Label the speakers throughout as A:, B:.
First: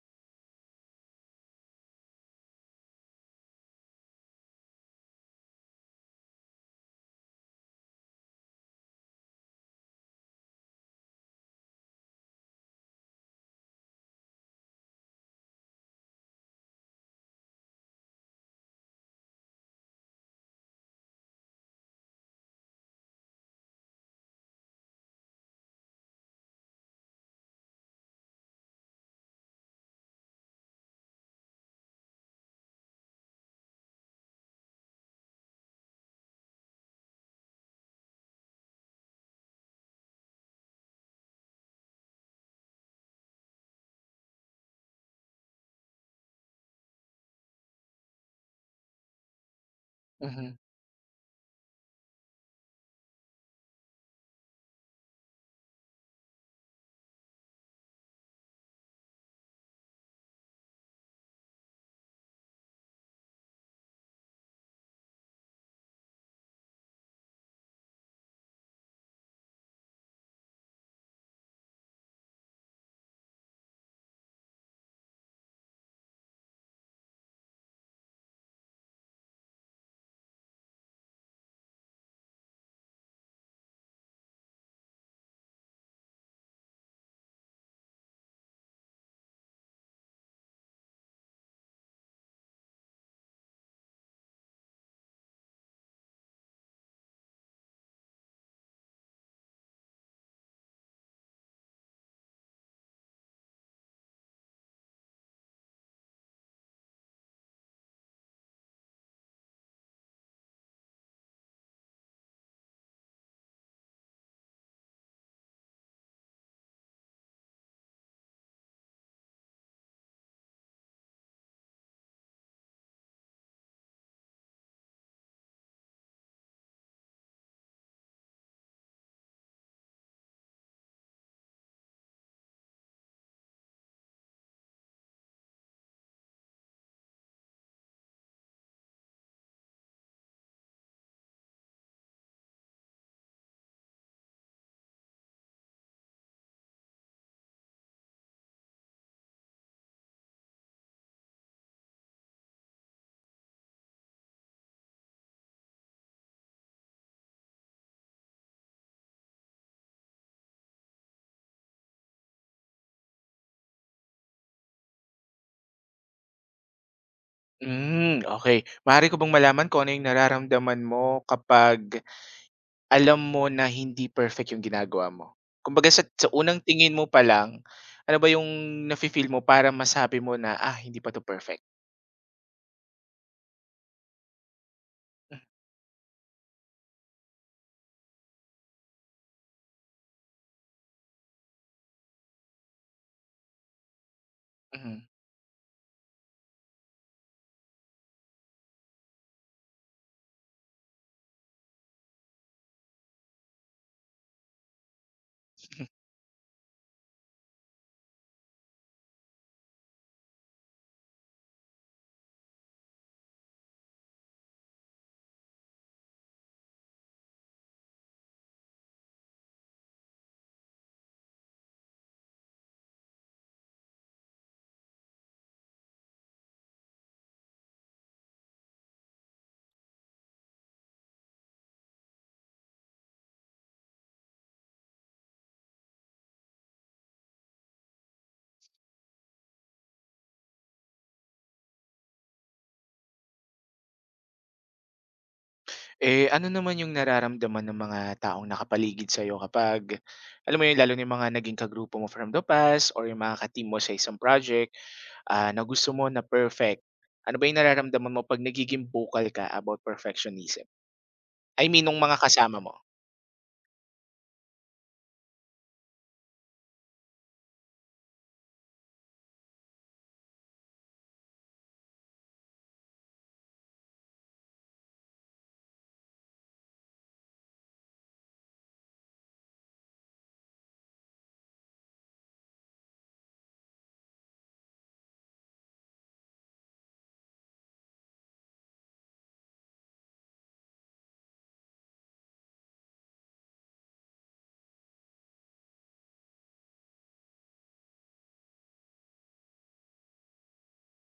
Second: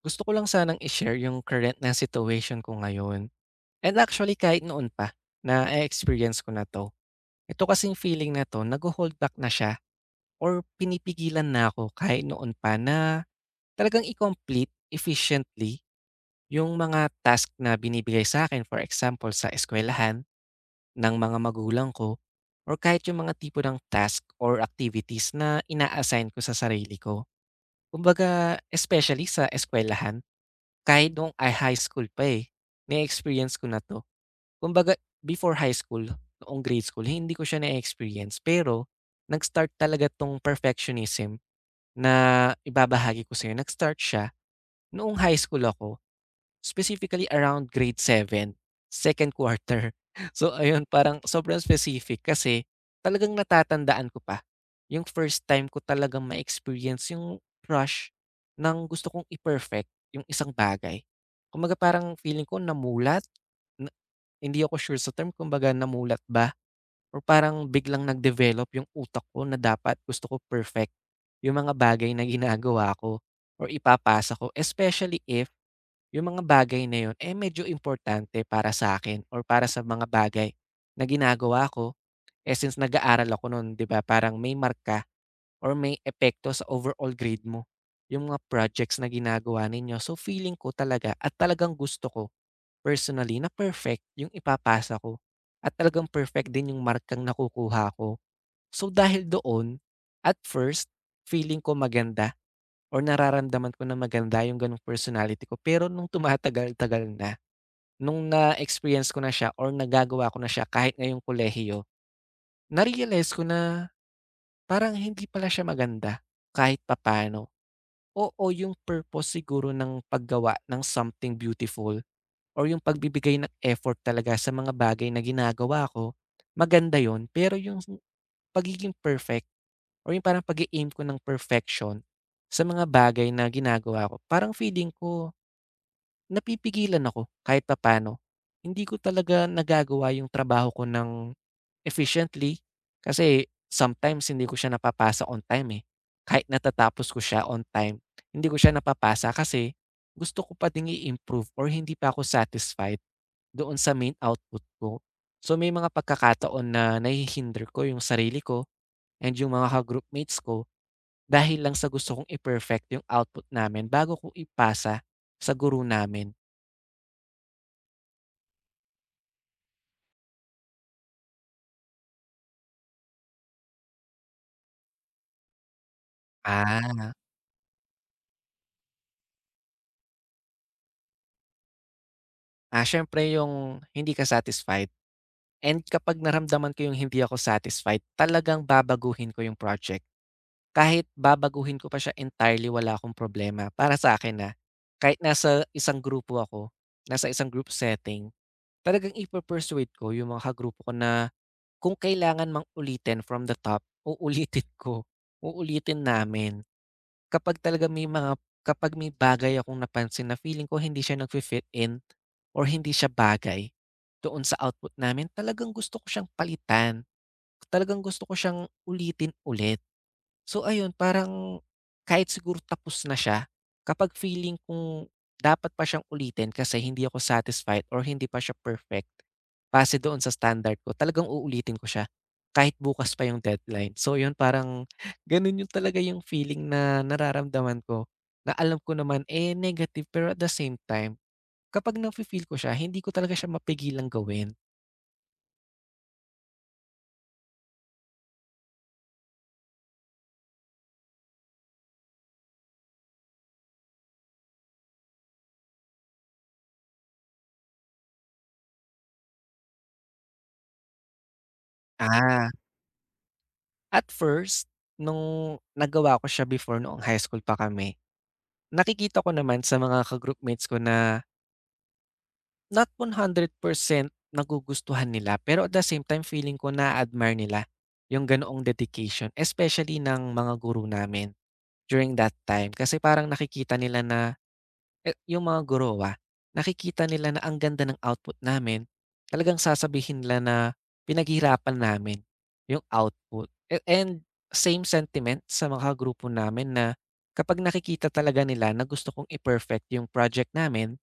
A: Gusto ko lang sanang i-share yung current na situation ko ngayon. And actually kahit noon pa, na experience ko na 'to. Ito kasing feeling na 'to nagho-hold back na siya or pinipigilan na ako kahit noon pa na talagang i-complete efficiently yung mga task na binibigay sa akin. For example, sa eskwelahan ng mga magulang ko or kahit yung mga tipo ng task or activities na ina-assign ko sa sarili ko. Kumbaga especially sa eskwelahan kahit noong ay high school pa, eh, na-experience ko na 'to. Kumbaga before high school, noong grade school, hindi ko siya na-experience, pero nag-start talaga 'tong perfectionism na ibabahagi ko sa'yo. Nag-start siya noong high school ako. Specifically around grade 7, second quarter. So
B: Mhm.
A: ayun, parang sobrang specific kasi talagang natatandaan ko pa yung first time ko talagang ma-experience yung rush ng gusto kong i-perfect yung isang bagay. Kumbaga parang feeling ko namulat, na- hindi ako sure sa term, kumbaga namulat ba? Or parang biglang nag-develop yung utak ko na dapat gusto ko perfect yung mga bagay na ginagawa ko or ipapasa ko. Especially if yung mga bagay na yun, eh, medyo importante para sa akin, or para sa mga bagay na ginagawa ko. Eh, since nag-aaral ako nun, 'di ba, parang may marka or may epekto sa overall grade mo yung mga projects na ginagawa ninyo. So, feeling ko talaga at talagang gusto ko personally na perfect yung ipapasa ko at talagang perfect din yung markang nakukuha ko. So, dahil doon, at first, feeling ko maganda or nararamdaman ko na maganda yung gano'ng personality ko. Pero nung tumatagal-tagal na, nung na-experience ko na siya or nagagawa ko na siya kahit ngayong kolehiyo, na-realize ko na parang hindi pala siya maganda kahit papaano. Oo, yung purpose siguro ng paggawa ng something beautiful or yung pagbibigay ng effort talaga sa mga bagay na ginagawa ko, maganda yon. Pero yung pagiging perfect or yung parang pag aim ko ng perfection sa mga bagay na ginagawa ko, parang feeling ko napipigilan ako kahit papaano. Hindi ko talaga nagagawa yung trabaho ko ng efficiently kasi sometimes hindi ko siya napapasa on time, eh. Kahit natatapos ko siya on time, hindi ko siya napapasa kasi gusto ko pa ding i-improve or hindi pa ako satisfied doon sa main output ko. So, may mga pagkakataon na nahihinder ko yung sarili ko and yung mga ka-groupmates ko dahil lang sa gusto kong i-perfect yung output namin bago ko ipasa sa guru namin.
B: Hmm, okay, maaari ko bang malaman kung ano yung nararamdaman mo kapag alam mo na hindi perfect yung ginagawa mo? Kumbaga sa unang tingin
A: Ah,
B: mo pa lang, ano ba yung nafi-feel mo para masabi mo na, "Ah, hindi pa 'to perfect."
A: Ah, siyempre yung hindi ka satisfied,
B: Hmm,
A: and kapag naramdaman ko yung hindi ako satisfied, talagang babaguhin ko yung project. Kahit babaguhin ko pa siya entirely, wala akong problema. Para sa akin na,
B: mhm.
A: kahit nasa isang grupo ako, nasa isang group setting, talagang ipa-persuade ko yung mga kagrupo ko na kung kailangan mang ulitin from the top, uulitin ko, uulitin namin. Kapag may bagay akong napansin na feeling ko hindi siya nagfi-fit in or hindi siya bagay doon sa output namin, talagang gusto ko siyang palitan. Talagang gusto ko siyang ulitin ulit. So ayun, parang kahit siguro tapos na siya, kapag feeling kung dapat pa siyang ulitin kasi hindi ako satisfied or hindi pa siya perfect base doon sa standard ko, talagang uulitin ko siya kahit bukas pa yung deadline. So yun, parang ganun yung talaga yung feeling na nararamdaman ko na alam ko naman eh negative, pero at the same time, kapag nafe-feel ko siya, hindi ko talaga siya mapigilang gawin.
B: Eh, ano naman yung nararamdaman ng mga taong nakapaligid sa'yo kapag alam mo yun, lalo na yung mga naging kagrupo mo from the past or yung mga ka-team mo sa isang project, ah, na gusto mo na perfect. Ano ba yung nararamdaman mo 'pag nagiging vocal ka about perfectionism? I mean nung mga
A: Ah.
B: kasama mo?
A: At first, nung nagawa ko siya before noong high school pa kami, nakikita ko naman sa mga ka-groupmates ko na not 100% nagugustuhan nila, pero at the same time feeling ko na admire nila yung ganoong dedication, especially ng mga guru namin during that time. Kasi parang nakikita nila na, eh, yung mga gorowa, nakikita nila na ang ganda ng output namin, talagang sasabihin nila na pinaghirapan namin yung output. A and same sentiment sa mga grupo namin na kapag nakikita talaga nila na gusto kong i-perfect yung project namin,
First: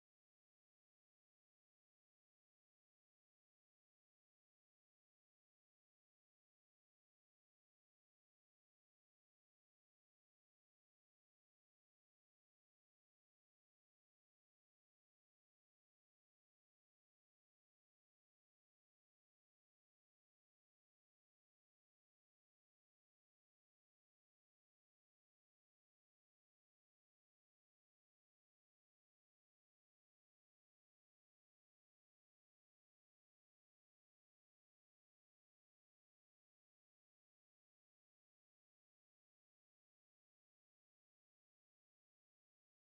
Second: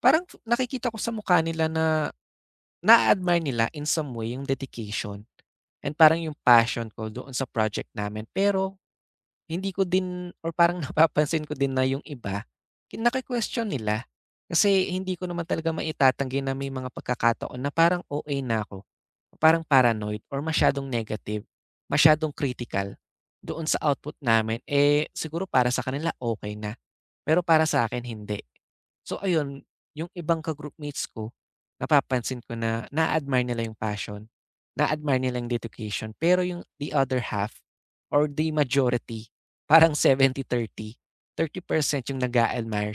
A: parang nakikita ko sa mukha nila na naa-admire nila in some way yung dedication and parang yung passion ko doon sa project namin. Pero hindi ko din or parang napapansin ko din na yung iba, naki-question nila. Kasi hindi ko naman talaga maitatanggi na may mga pagkakataon na parang o a na ako, parang paranoid or masyadong negative, masyadong critical doon sa output namin. Eh, siguro para sa kanila okay na, pero para sa akin hindi. So ayun, yung ibang ka-groupmates ko, napapansin ko na na admire nila yung passion, na admire nila yung dedication, pero yung the other half or the majority, parang seventy thirty, thirty percent yung nag-a-admire,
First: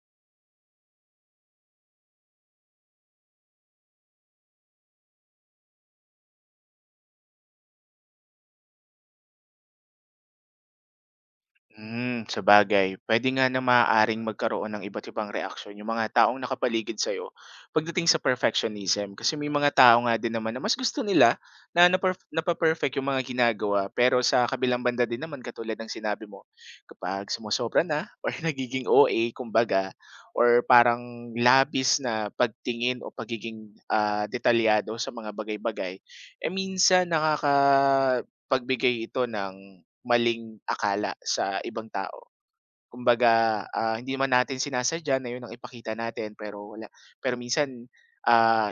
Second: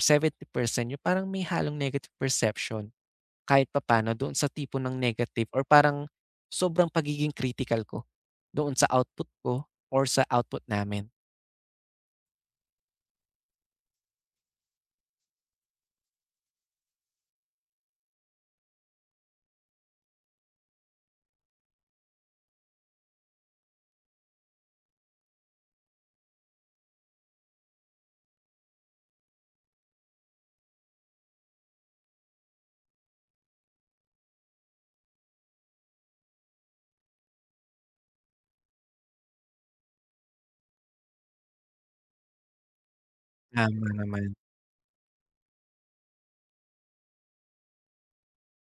A: percent yung parang may halong negative perception kahit papaano doon sa tipo ng negative or parang sobrang pagiging critical ko doon sa output ko or sa output namin.
B: Hmm, sabagay puwede nga na maaaring magkaroon ng iba't ibang reaksyon yung mga taong nakapaligid sa'yo pagdating sa perfectionism. Kasi may mga tao nga din naman na mas gusto nila na napa-perfect yung mga ginagawa. Pero sa kabilang banda din naman katulad ng sinabi mo, kapag sumosobra na or nagiging o OA kumbaga or parang labis na pagtingin o pagiging, detalyado sa mga bagay-bagay, eh, minsan pagbigay ito ng maling akala sa ibang tao. Kumbaga,
A: Tama
B: hindi
A: naman.
B: man natin sinasadya na 'yun ang ipakita natin pero wala, pero minsan, ah,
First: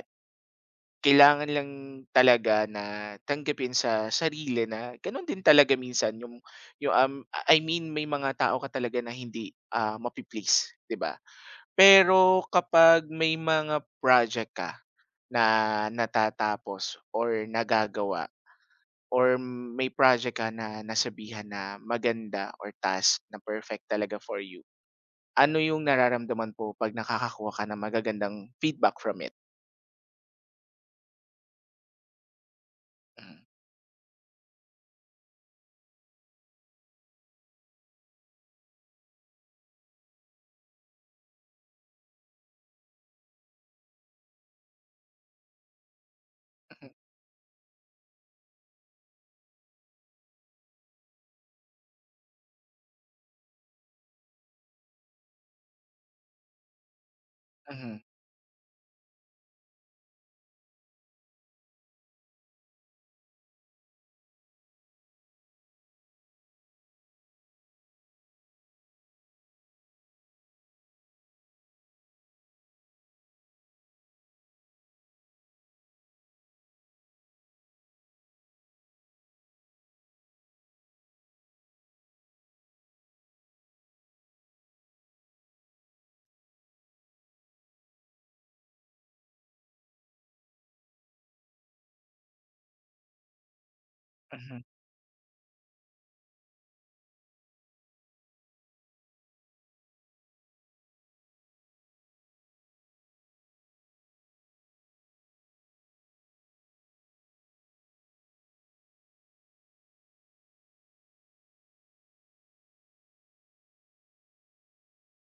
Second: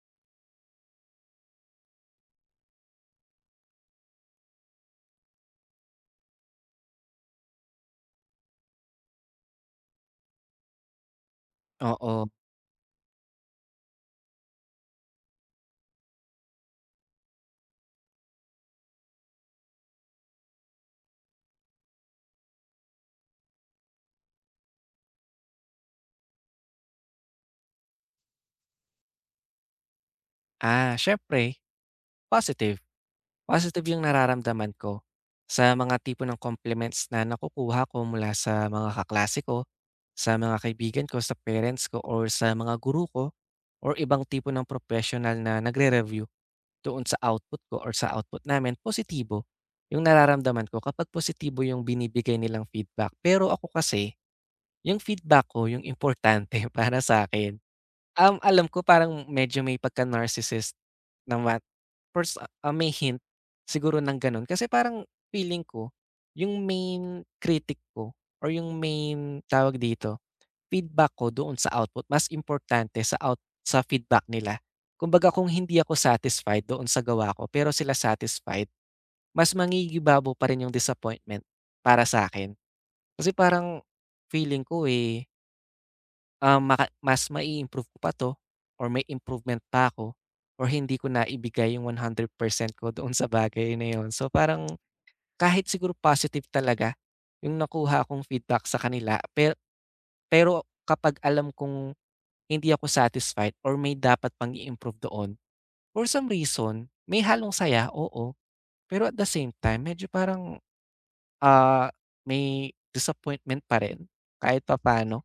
B: kailangan lang talaga na tanggapin sa sarili na gano'n din talaga minsan yung yung. I mean may mga tao ka talaga na hindi, mapi-please, 'di ba?
A: Oo.
B: Pero kapag may mga project ka na natatapos or nagagawa or may project ka na nasabihan na maganda or task na perfect talaga for you, ano yung nararamdaman po 'pag nakakakuha ka ng magagandang feedback from it?
A: Ah, siyempre positive.
B: Hmm,
A: Positive yung nararamdaman ko sa mga tipo ng compliments na nakukuha ko mula sa mga kaklase ko, sa mga kaibigan ko, sa parents ko, or sa mga guru ko, or ibang tipo ng professional na nagre-review
B: mhm,
A: doon sa output ko or sa output namin. Positibo yung nararamdaman ko kapag positibo yung binibigay nilang feedback. Pero ako kasi, yung feedback ko yung importante para sa akin.
B: mhm,
A: Um, alam ko parang medyo may pagka-narcissist naman or sa ah, may hint siguro ng gano'n. Kasi parang feeling ko yung main critic ko or yung main tawag dito, feedback ko doon sa output mas importante sa feedback nila. Kumbaga kung hindi ako satisfied doon sa gawa ko pero sila satisfied, mas mangingibabaw pa rin yung disappointment para sa akin. Kasi parang feeling ko, eh, um, mas mai-improve ko pa 'to or may improvement pa ako or hindi ko na ibigay yung 100% ko doon sa bagay na yun. So,
B: mhm.
A: parang kahit siguro positive talaga yung nakuha kong feedback sa kanila pero kapag alam kong hindi ako satisfied or may dapat pang i-improve doon, for some reason, may halong saya, oo. Pero at the same time, medyo parang, ah, may disappointment pa rin kahit pa paano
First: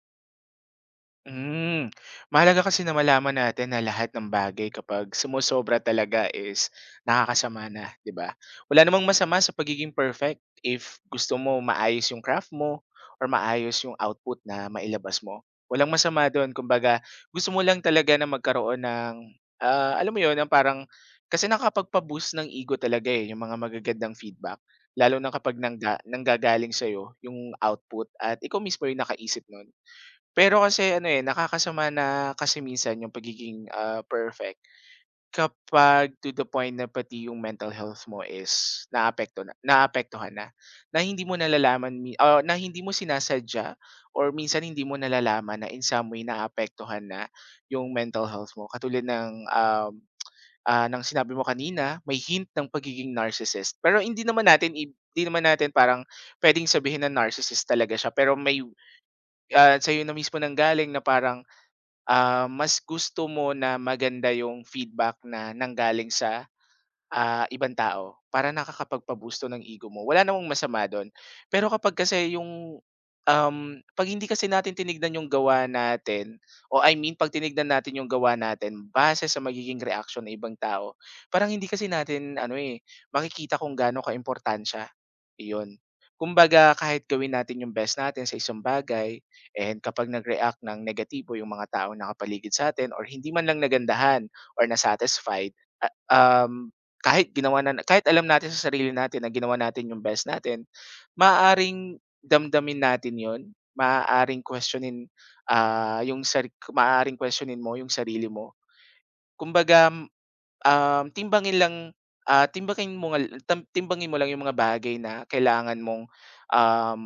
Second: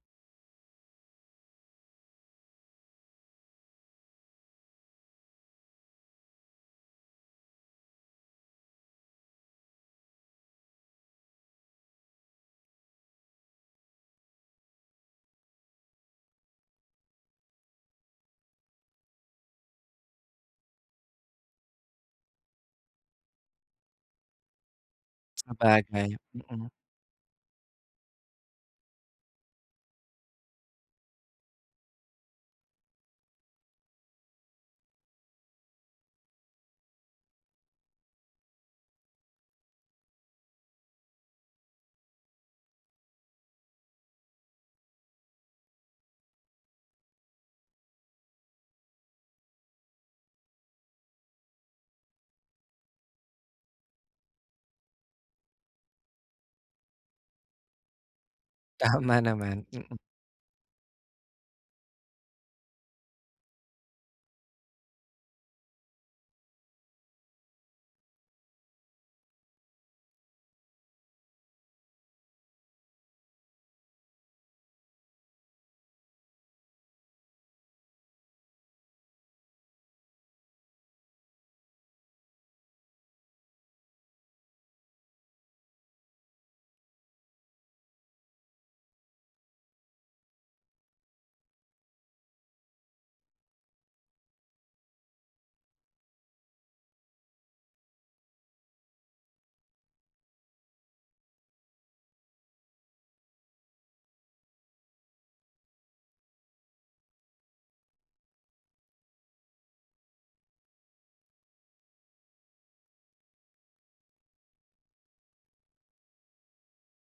B: Hmm, mahalaga kasi na malaman natin na lahat ng bagay kapag sumosobra talaga is nakakasama na, 'di ba? Wala namang masama sa pagiging perfect if gusto mo maayos yung craft mo or maayos yung output na mailabas mo. Walang masama doon. Kumbaga, gusto mo lang talaga na magkaroon ng, alam mo yon ng parang, kasi nakakapagpa-boost ng ego talaga eh, yung mga magagandang feedback. Lalo na
A: sa
B: kapag
A: bagay. Mm. Mm.
B: nanggagaling sa'yo yung output at ikaw mismo yung nakaisip nun. Pero kasi ano, eh, nakakasama na kasi minsan yung pagiging, perfect kapag to the point na pati yung mental health mo is na naapektuhan na, na hindi mo nalalaman mi o na hindi mo sinasadya or minsan hindi mo nalalaman na in some way naapektuhan na yung mental health mo. Katulad ng, ng sinabi mo kanina, may hint ng pagiging narcissist. Pero hindi naman natin parang pwedeng sabihin na narcissist talaga siya pero may,
A: Tama naman, mm.
B: sa'yo na mismo nanggaling na parang, ah, mas gusto mo na maganda yung feedback na nanggaling sa, ah, ibang tao para nakakapagpabusto ng ego mo, wala namang masama dun. Pero kapag kasi yung, um, 'pag hindi kasi natin tinignan yung gawa natin, o I mean 'pag tinignan natin yung gawa natin base sa magiging reaksyon ng ibang tao, parang hindi kasi natin ano, eh, makikita kung gaano kaimportansya, iyon. Kumbaga kahit gawin natin yung best natin sa isang bagay and kapag nag-react ng negatibo yung mga tao taong nakapaligid sa'tin or hindi man lang nagandahan or na-satisfied, a- um kahit ginawa na kahit alam natin sa sarili natin na ginawa natin yung best natin, maaaring damdamin natin yun, maaaring questionin, ah, yung sar, maaaring questionin mo yung sarili mo. Kumbaga, timbangin lang, ah, timbangin mo nga timbangin mo lang yung mga bagay na kailangan mong, um,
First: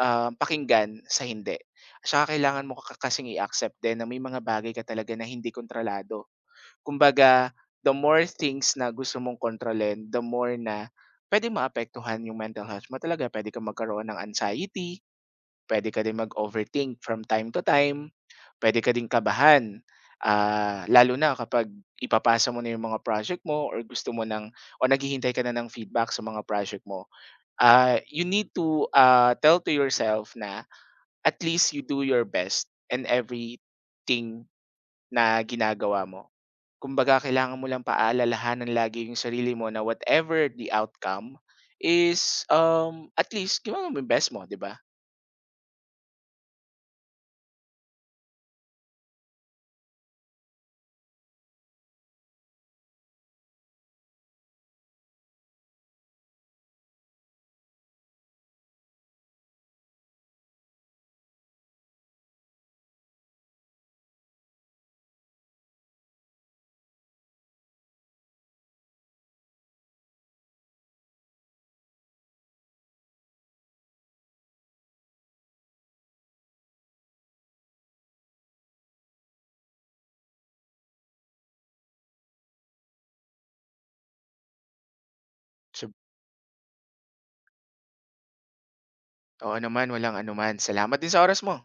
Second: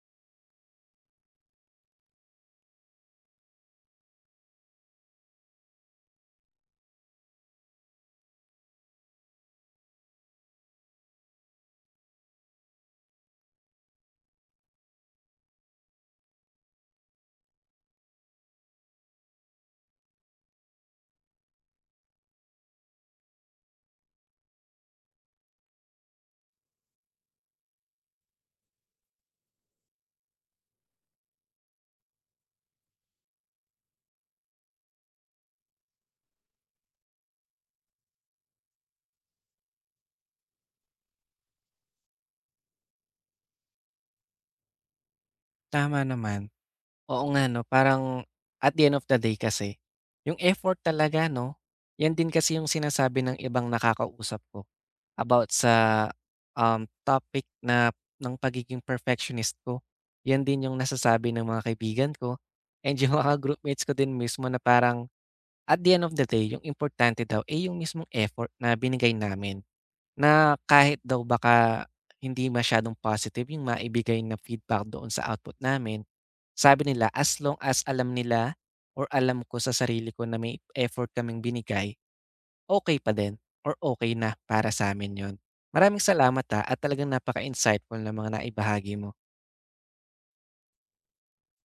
B: pakinggan sa hindi. At saka kailangan mo kasing i-accept din na may mga bagay ka talaga na hindi kontrolado. Kumbaga, the more things na gusto mong kontrolin, the more na puwedeng maapektuhan yung mental health mo talaga. Pwede ka magkaroon ng anxiety, pwede ka din mag-overthink from time to time, pwede ka din kabahan, ah, lalo na kapag ipapasa mo na yung mga project mo or gusto mo ng o naghihintay ka na ng feedback sa mga project mo. Ah, you need to, ah, tell to yourself na at least you do your best in everything na ginagawa mo. Kumbaga kailangan mo lang paalalahanan lagi yung sarili mo na whatever the outcome is, um, at least ginawa mo yung best mo, 'di ba?
A: Tama naman. Oo nga 'no, parang at the end of the day kasi, yung effort talaga 'no, yan din kasi yung sinasabi ng ibang nakakausap ko about sa, um, topic na ng pagiging perfectionist ko. Yan din yung nasasabi ng mga kaibigan ko and yung mga groupmates ko din mismo na parang at the end of the day, yung importante daw, ay yung mismong effort na binigay namin. Na kahit daw baka hindi masyadong positive yung maibigay na feedback doon sa output namin, sabi nila as long as alam nila or alam ko sa sarili ko na may effort kaming binigay, okay pa din or okay na para sa'min yun.
B: Siyem
A: Maraming salamat, ah, at talagang napaka-insightful ng mga naibahagi mo.
B: Oo naman, walang anuman. Salamat din sa oras mo.